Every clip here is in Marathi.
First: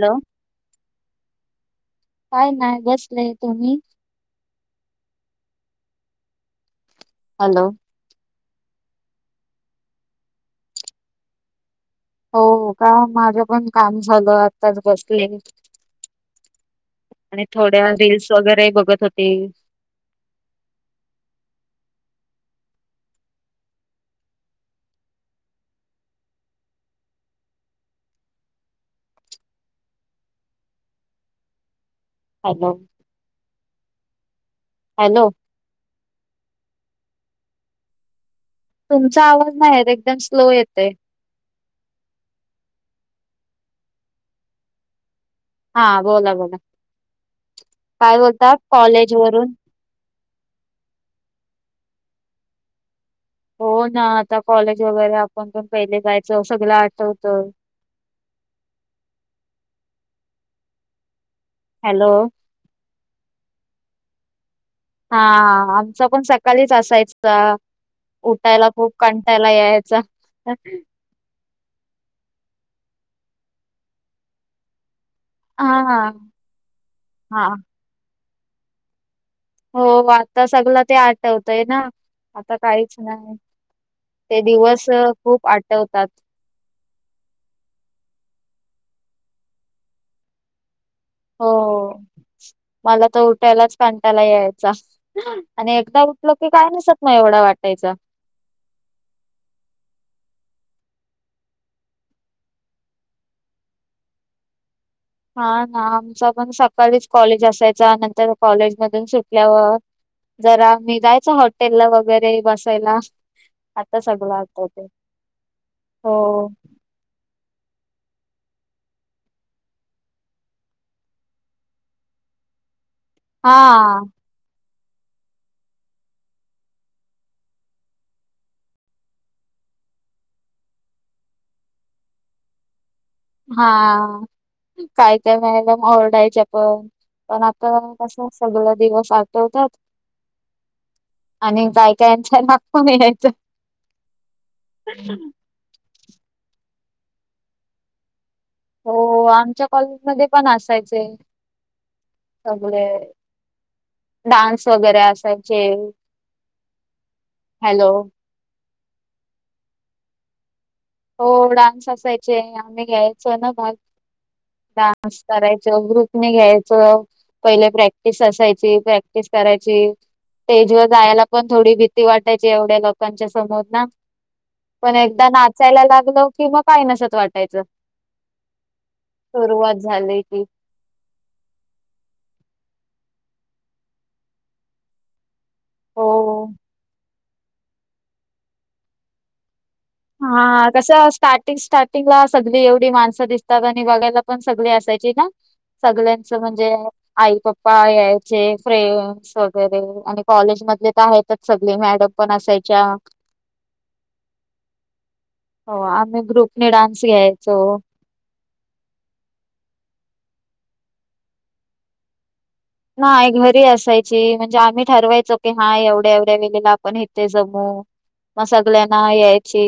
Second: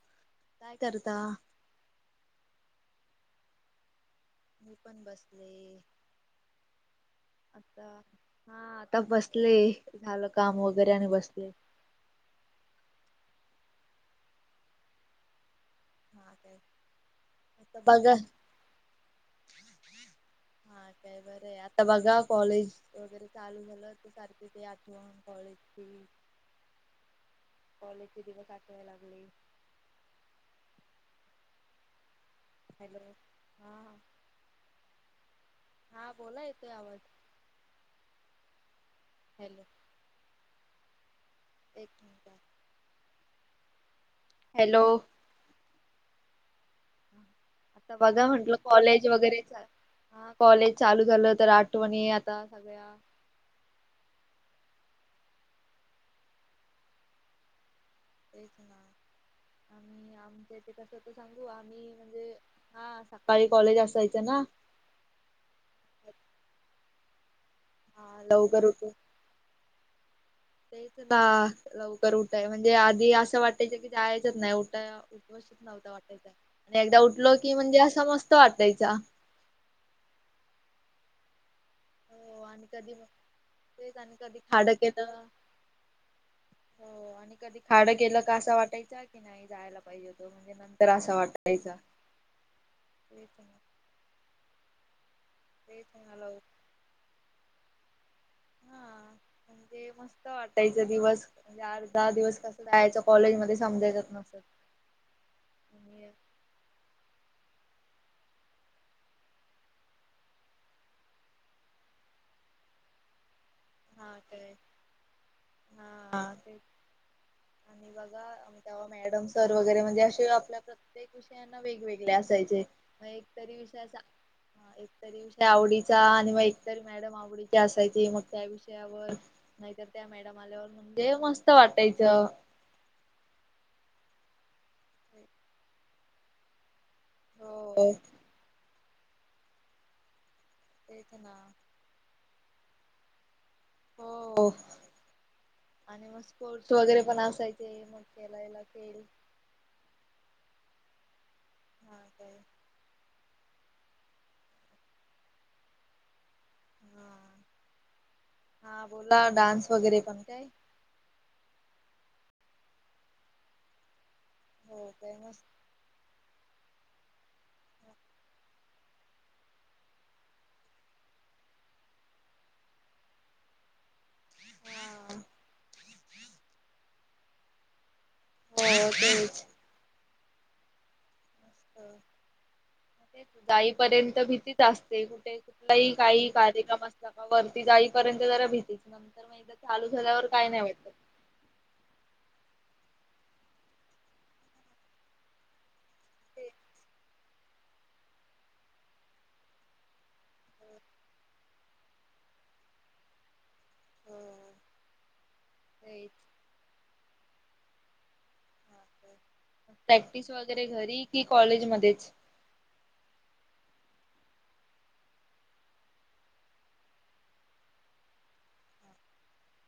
हॅलो, काय करता काय नाही बसलेय. तुम्ही? मी पण बसले हॅलो आता. हा आता बसले झालं काम वगैरे आणि बसले. हो का माझं पण काम झालं आत्ताच बसले. हा काय आणि आता थोड्या बघा रील्स वगैरे बघत होती. मग आणि काय बर हाय? आता बघा. कॉलेज वगैरे चालू झालं. तर सारखे ते आठवण कॉलेजची. कॉलेजचे दिवस आठवाय लागले. हॅलो. हा, हॅलो हा बोला येतोय आवाज. तुमचा आवाज हॅलो नाही येत. एकदम स्लो येतोय. एक मिनिट हॅलो. हा बोला-बोला. आता बघा म्हंटलं. कॉलेज वगैरे चालू होणार. कॉलेज चालू झालं तर आठवण मी आता सगळ्या. हो ना आता कॉलेज वगैरे आपण पण पहिले जायचो, सगळ आठवत. तेच ना आम्ही आमच्या इथे कस. सांगू आम्ही हॅलो म्हणजे. हा सकाळी कॉलेज असायचं ना. हा आमचा पण सकाळीच असायचा. हा लवकर उठायला उठून खूप कंटाला यायचा. तेच ना लवकर उठाय म्हणजे आधी असं वाटायचं की जायचच नाही उठाव उत्साह नव्हता हा वाटायचा. आणि एकदा उठलो हा की म्हणजे असा मस्त वाटायचा. हो आता सगळ ते आठवतय ना. हो आता आणि कधी काहीच मग नाही, तेच आणि कधी ते खाडं दिवस केलं खूप आठवतात. हो आणि कधी खाडं केलं का असं वाटायचा. की नाही जायला पाहिजे होत हो मला तर तेच ना उठायलाच कंटाला यायचा. आणि तेच एकदा ना उठलो लव की. काय नसत नाही एवढा वाटायचा. हा म्हणजे. मस्त वाटायच. दिवस म्हणजे आठ-दहा दिवस कसं जायचं कॉलेज मध्ये समजायचं नसत. [inaudible] हा ना आमचा पण सकाळीच कॉलेज असायच जा नंतर कॉलेज मधून सुटल्यावर [inaudible] [inaudible] जरा मी जायचो हॉटेलला वगैरे बसायला, [inaudible] [inaudible] आता हा सगळं काय आठवतय, [inaudible] हो हा हो. तेच [inaudible] आणि बघा तेव मॅडम सर वगैरे म्हणजे असे आपल्या प्रत्येक विषयांना वेगवेगळे असायचे, [inaudible] मग एकतरी हा विषयाचा [inaudible] [inaudible] एकतरी विषय आवडीचा आणि मग एकतरी मॅडम आवडीची असायची मग त्या विषयी, वर नाहीतर त्या मॅडम आल्यावर, ते मस्त वाटायचं, [inaudible] [inaudible] हा [inaudible] काय काय मॅडम, आवडायच्या पण, [inaudible] पण आता हो कस सगळे दिवस आठवतात. [inaudible] तेच ना [inaudible] आणि काय कायच्या [unintelligible] यायचं, हो. [inaudible] - [unintelligible] आणि मग स्पोर्ट्स वगैरे पण असायचे मग खेलायला [inaudible] हो खेळ आमच्या कॉलेज मध्ये पण असायचे, हा काय [inaudible] सगळे, [inaudible] [inaudible] डान्स वगैरे असायचे, [inaudible] हा [inaudible] हॅलो, [inaudible] हा बोला डान्स वगैरे पण काय, [inaudible] [inaudible] हो डान्स असायचे, आम्ही घ्यायचो ना भाग [inaudible] [inaudible] हो काय डान्स मस्त करायच ग्रुपी ने घ्याय, चो [inaudible] पहिले प्रॅक्टिस असायची, प्रॅक्टिस करायची. [inaudible] स्टेजवर जायला पण थोडी भीती वाटायची एवढ्या लोकांच्या समोर ना [inaudible] [inaudible] पण हा एकदा ना नाचायला लागलो कि मग काय नसत वाटायच, हो [inaudible] तेच सुरवात झाली. हम्म. जाईपर्यंत भीतीच असते कुठे कुठलाही काही हो. कार्यक्रम असला ना. वरती जाईपर्यंत जरा भीतीच नंतर मग एका हा कसं स्टार्टिंग-स्टार्टिंग ला सगळी येऊन. माणसं दिसतात आणि बघायला पण सगळी असायची ना सगळ्यांचं ते म्हणजे आईप्पा यायचे फ्रेंड्स वगैरे आणि कॉलेज मधले तर आहेतच सगळे मॅडम पण असायच्या हम हो आम्ही ग्रुपने डान्स घ्यायचो प्रॅक्टिस वगैरे घरी कि कॉलेज मध्येच नाही घरी असायची म्हणजे आम्ही ठरवायचो की हा एवढ्या एवढ्या वेळेला आपण इथे जमू मग सगळ्यांना यायची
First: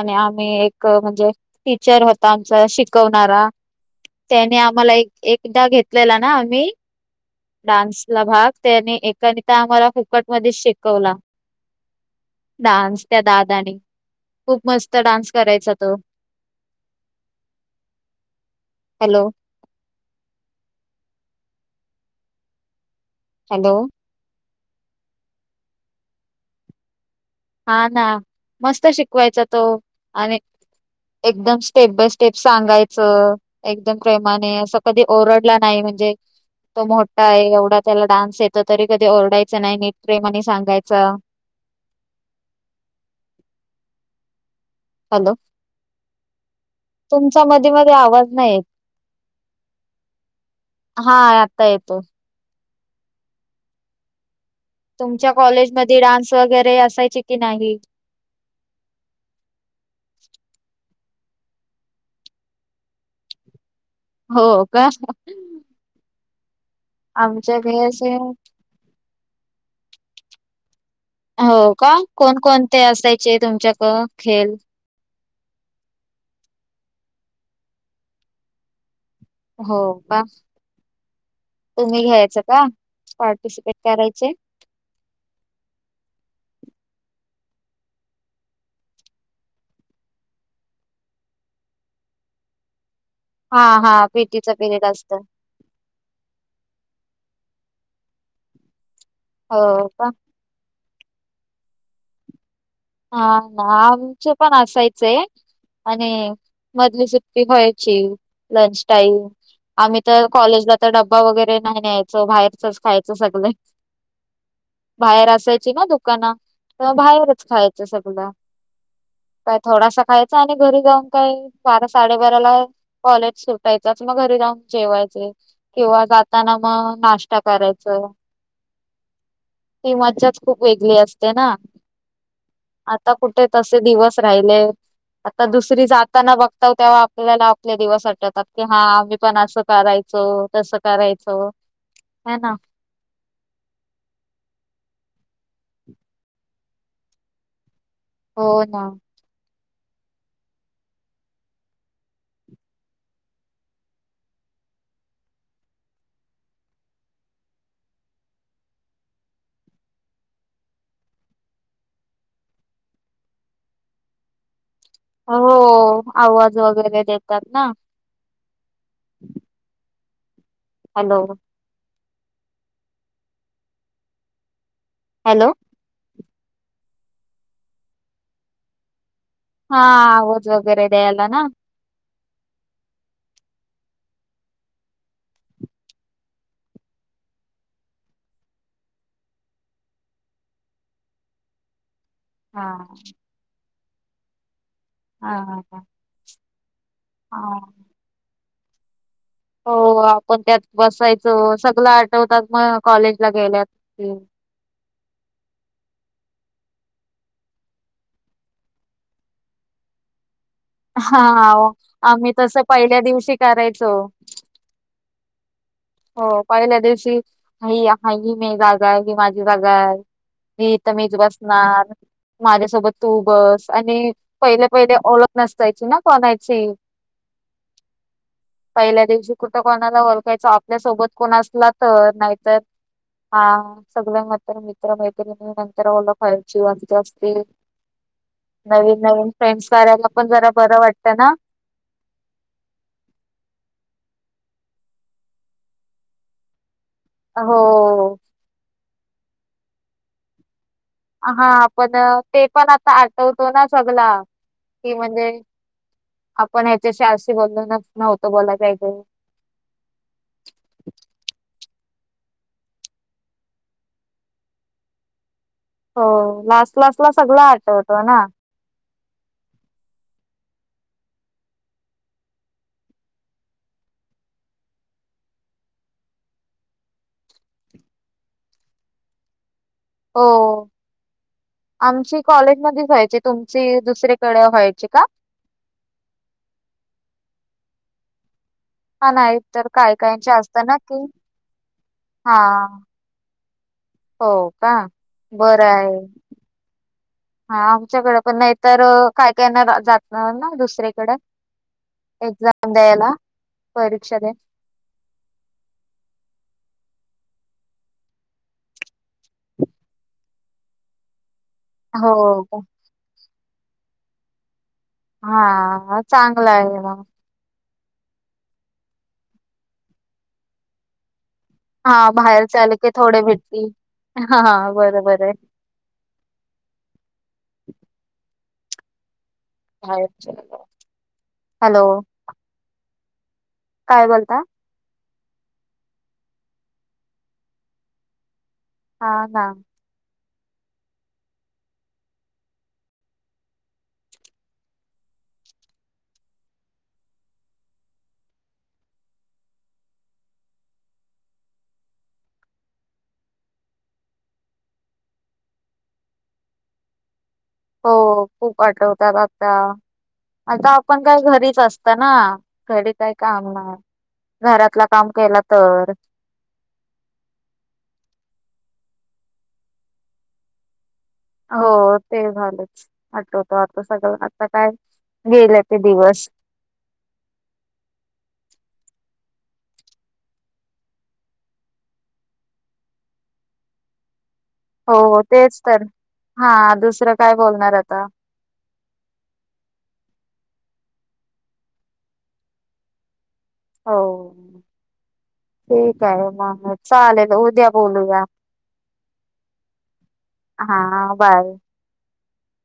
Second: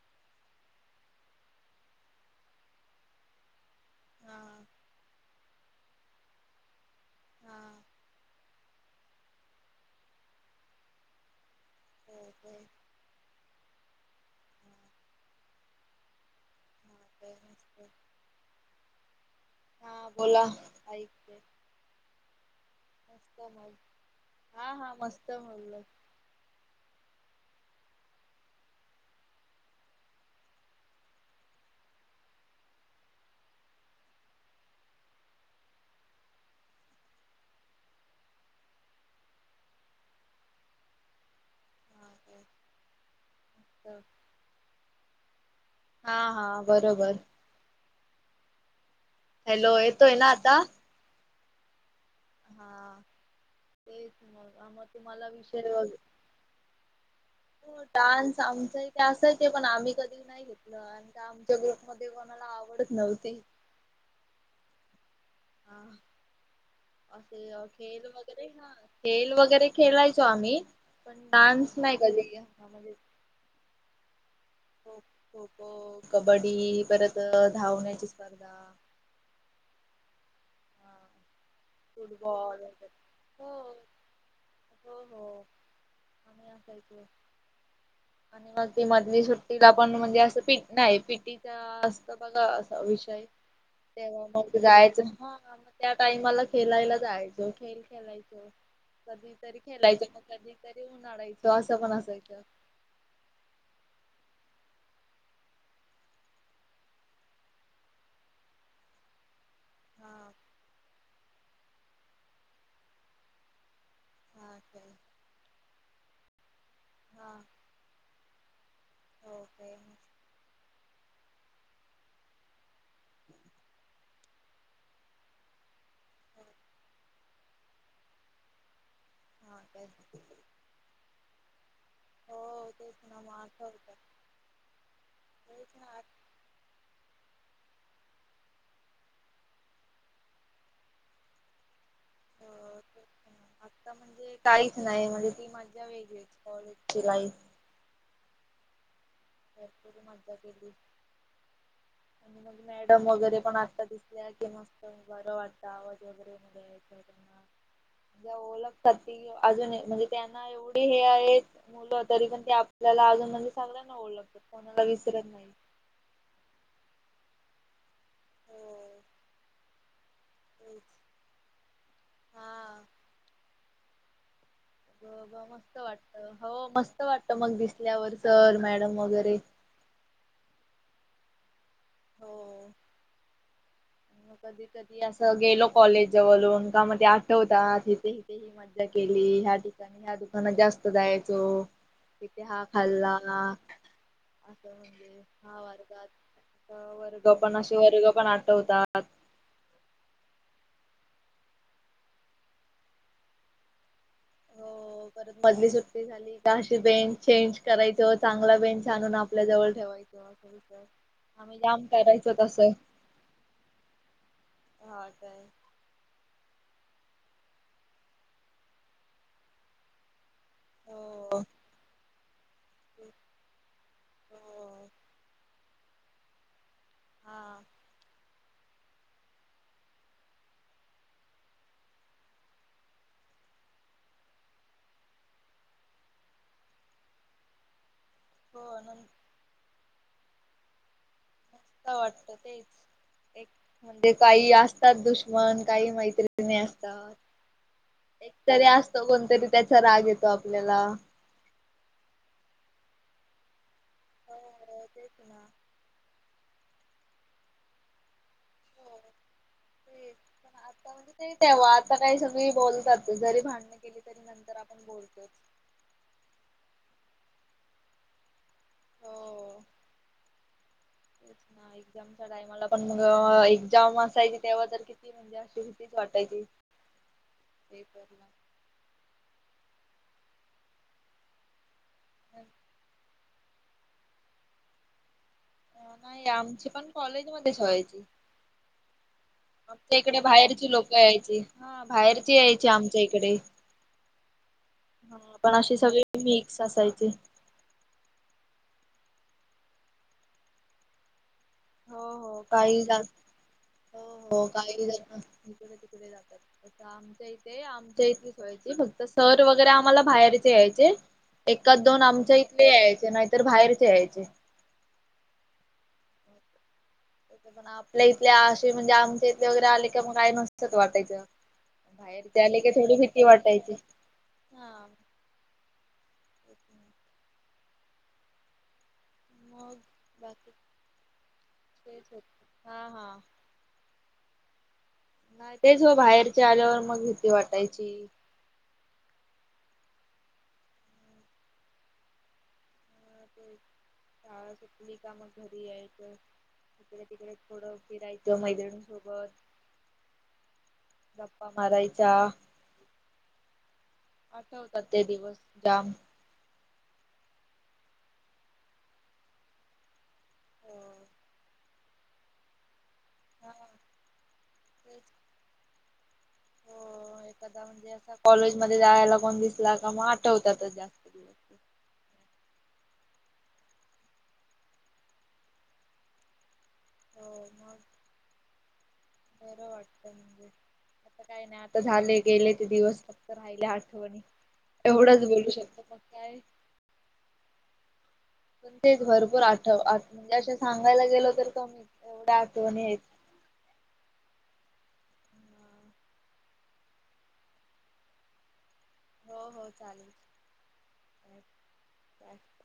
आणि आम्ही एक म्हणजे टीचर होता आमचा शिकवणारा हा त्याने आम्हाला एक एकदा घेतलेला ना आम्ही हा डान्सला भाग त्याने एकनेिता आम्हाला फुकटमध्येच शिकवला हो काय डानस त्या दादा आणि खूप हा मस्त डान्स करायचा तो हा काय मस्त हॅलो हा बोला ऐक मस्त हॅलो म हा हा मस्त म्हणलं हा ना मस्त शिकवायचा तो आणि एकदम स्टेप बाय स्टेप सांगायचं एकदम प्रेमाने असं कधी ओरडला नाही म्ह म्हणजे तो मोठा आहे एवढा त्याला डान्स येत तरी कधी ओरडायच नाही नीट प्रेम आणि सांगायचा ह हॅलो बरोबर तुमचा मध मध्ये आवाज नाही यत हॅलो ए तो ना आता हा आता येतो हा ते तुमच्या कॉलेजमध्ये डान्स वगैरे अस हो डान्स आमचा इथे असायच पण आम्ही कधी नाही घेतलं आणि आमच्या ग्रुपमध्ये कोणाला आवडत नव्हते हो का हा असे आमच्याकडे खेळ असे वगैरे हा खेळ वगैरे खेलायच स्वामी हो का कोण कोणते असायचे तुमच्याक खेल खो खो कबड्डी परत धावण्याची स्पर्धा हो का तुम्ही घ्यायचं फुटबॉल का वगैरे. हो पार्टिसिपेट करायचे हो हो आ कायच आणि मग ती मधली सुट्टीला पण म्हणजे असं पी नाही पिटीचा असत बघ वि हा हा तेव्हा पीटीचा मग पिरियड जायचं असत ह म त्या टाइमाला खेला जायचो खेळ खेलायचो कधीतरी हो खेलायच का कधीरी आणायचो असं पण असायचं हा ना आमचे पण असायचंय आणि मधली सुट्टी व्यायची लंच टाईम आम्ही तर हा कॉलेजला तर ड्बा वगैरे नाही न्यायचो बाहेरचच खायचं सगळे हा काय बाहेर असायची ना दुकान तर हा बाहेरच खायचं सगळ काय थोडासा खायचा आणि घरी जाऊन काही बारा साडेबाराला कॉलेज सुटायचंच मग घरी जाऊन जेवायचे किंवा जाताना मग नाश्ता करायचं ह ही मज्जत खूप वेगळी असते ना हो तेच आता ना मग कुठे तसे आठवतं दिवस राहिलेत. आता तेच दुसरी ना जाताना बघताव. तेव्हा आपल्याला आपले दिवस आटवतात. की हा आम्ही पण असं करायचो. तसं करायचो. ह हो ना आता म्हणजे. काहीच नाही म्हणजे. ती मजा वेगळीच कॉलेज ची लाईफ. हो ना. भरपूरी मज्जा केली. आणि मग मॅडम वगैरे पण आता दिसल्या की मस्त बर वाटतं. आवाज वगैरे मध्ये हा. त्या ओळखतात. अजून म्हणजे त्यांना एवढे हे आहेत मुलं तरी पण ते आपल्या अजून म्हणजे सगळ्यां ना ओळखतात. कोणाला विसरत हो नाही. आवाज वगैरे देतात ना. हो तेच हॅलो. हा. ब हॅलो मस्त वाटत. हो मस्त वाटत मग दिसल्यावर सर-मॅडम वगैरे. हा आवाज वगैरे द्यायला ना. हो. मग कधी-कधी असं गेलो कॉलेजजवळून. का मग ते आठवतात ईथे-इथे ही मज्जा केली. ह्या ठिकाणी. ह्या दुकानात जास्त जायचो. तिथे हा खाल्ला. हा वर्गात-वर्ग पण हा असे वर्ग पण आठवतात. हो आपण त्यात बसायचं. सगल आठवतात मग कॉलेज ला गेल्या असतील. हो. परत मधली सुट्टी झाली का अशी बेंच चेंज करायचो. चांगला बेंच आणून आपल्या जवळ ठेवायचो. विषय हा आम्ही जाम आम्ही करायचो तस तसं. पहिल्या दिवशी करायचो. हा काय? हो पहिल्या दिवशी. ही हा ही मी जागा आहे, ही माझी जागाय. मी इथं मीच हो बसणार. माझ्यासोबत तू बस आणि पहिले हो पहिले ओळख नसायची ना कोणाची. हा. पहिल्या दिवशी कुठं कोणाला ओळखायचो. आपल्यासोबत कोण असला तर, नाहीतर हा. सगळ्यां मित्र मित्र मैत्रिणी नंतर ओलंख व्हायची [unintelligible] जास्ती. हो नंतर नवीन नवीन फ्रेंड्स करायला पण जरा बरं वाटतं ना? हा वाटत तेच. एक म्हणजे काही असतात दुश्मन, काही मैत्रिणी असं हो. तो कोणतरी त्याचा राग येतो आपल्याला. हा आपण ते पण आता आठवतो ना सगला. हो कि तेच म्हणजे ना आपण ह्याच्याशी आशी बोललो, नव्हतं बोलाय पाहिजे. ते आता म्हणजे ते तेव्हा आता काय सगळी बोलतातच, जरी भांडण केली तरी नंतर आपण बोलतोच. हो. लास्ट लास्ट ला सगळ आठवत ना. हो. [inaudible] ह एक्झामचा टायमाला पण मग एक्झाम असायची तेव्हा तर किती म्हणजे अशी भितीच वाटायची, [unintelligible] [inaudible] हो [inaudible] आमची कॉलेज मध्ये होयची. तुमची दुसरेकडे व्हायची का, [inaudible] [inaudible] नाही आमची पण कॉलेज मध्येच व्हायची, [inaudible] हा नाही तर [inaudible] काय आमच्या इकडे कायचे असत बाहेरची ना लोक की यायची हा बाहेरची हा यायची आमच्या इकडे हो का हा [inaudible] पण बरं अशी आहे. सगळी मिक्स [inaudible] असायची [inaudible] हा आमच्याकडे पण नाहीतर काय काय ना जात ना दुसरीकडें, [inaudible] हो हो काही का [inaudible] हो परीक्षा द्या हो काही ज तिकडे तिकडे जातात. आ आमच्या इथे आमच्या इथेच व्हायची फक्त सर वगैरे आम्हाला बाहेरचे यायचे, [inaudible] एकाच दोन आमच्या हो. इथले यायचे नाहीतर बाहेरचे यायचे, [inaudible] हा हा चांगल आहे. मग, पण आपल्या इथले असे म्हणजे आमच्या इथले वगैरे आले का मग आ नसत वाटायचं, हा बाहेरचे बाहेर आले की थोडी थोडे भीती भेटतील, वाटायची [inaudible] हा हा बरोबर आहे. [inaudible] मग बाहेरचे बाकी हॅलो [inaudible] [unintelligible] हा हा काय बोलता. [inaudible] [inaudible] नाही तेच व बाहेरच्या आल्यावर मग भीती वाटायची, [inaudible] [inaudible] हा का [inaudible] [inaudible] शळा सुटली का मग घरी यायच [inaudible] इकडे तिकडे थोडं फिरायचं मैत्रिणी सोबत, [inaudible] [inaudible] गप्पा मारायच्या, [inaudible] [inaudible] आठवता ते दिवस जाम [inaudible] हो खूप आठवतात आता, [inaudible] आता आपण काय घरीच असत ना. घरी काय काम हा नाही. घरातला तेच. काम केला तर. हो एखादा म्हणजे असं कॉलेजमध्ये. जायला कोण दिसला का मग आठवतात जास्त. दिवस. हो ते झालं. आठवतो आता सगळ आता काय गेल ते दिवस. हो मग बरं वाटत म्हणजे. आता काय नाही. आता झाले गेले ते दिवस फक्त राहिले आठवणी. हो एवढंच बोलू तेच तर शकतो मग काय. हा दुसरं काय बोलणार आता. पण ते भरपूर आठव म्हणजे अ सांगायला गेल तर कमी. एवढ्या आठवणीं आहेत. हो. ठीक आहे. म चालेल उद्या बोलूया. हो हो चालेल. हा हा. बाय. अच [unintelligible]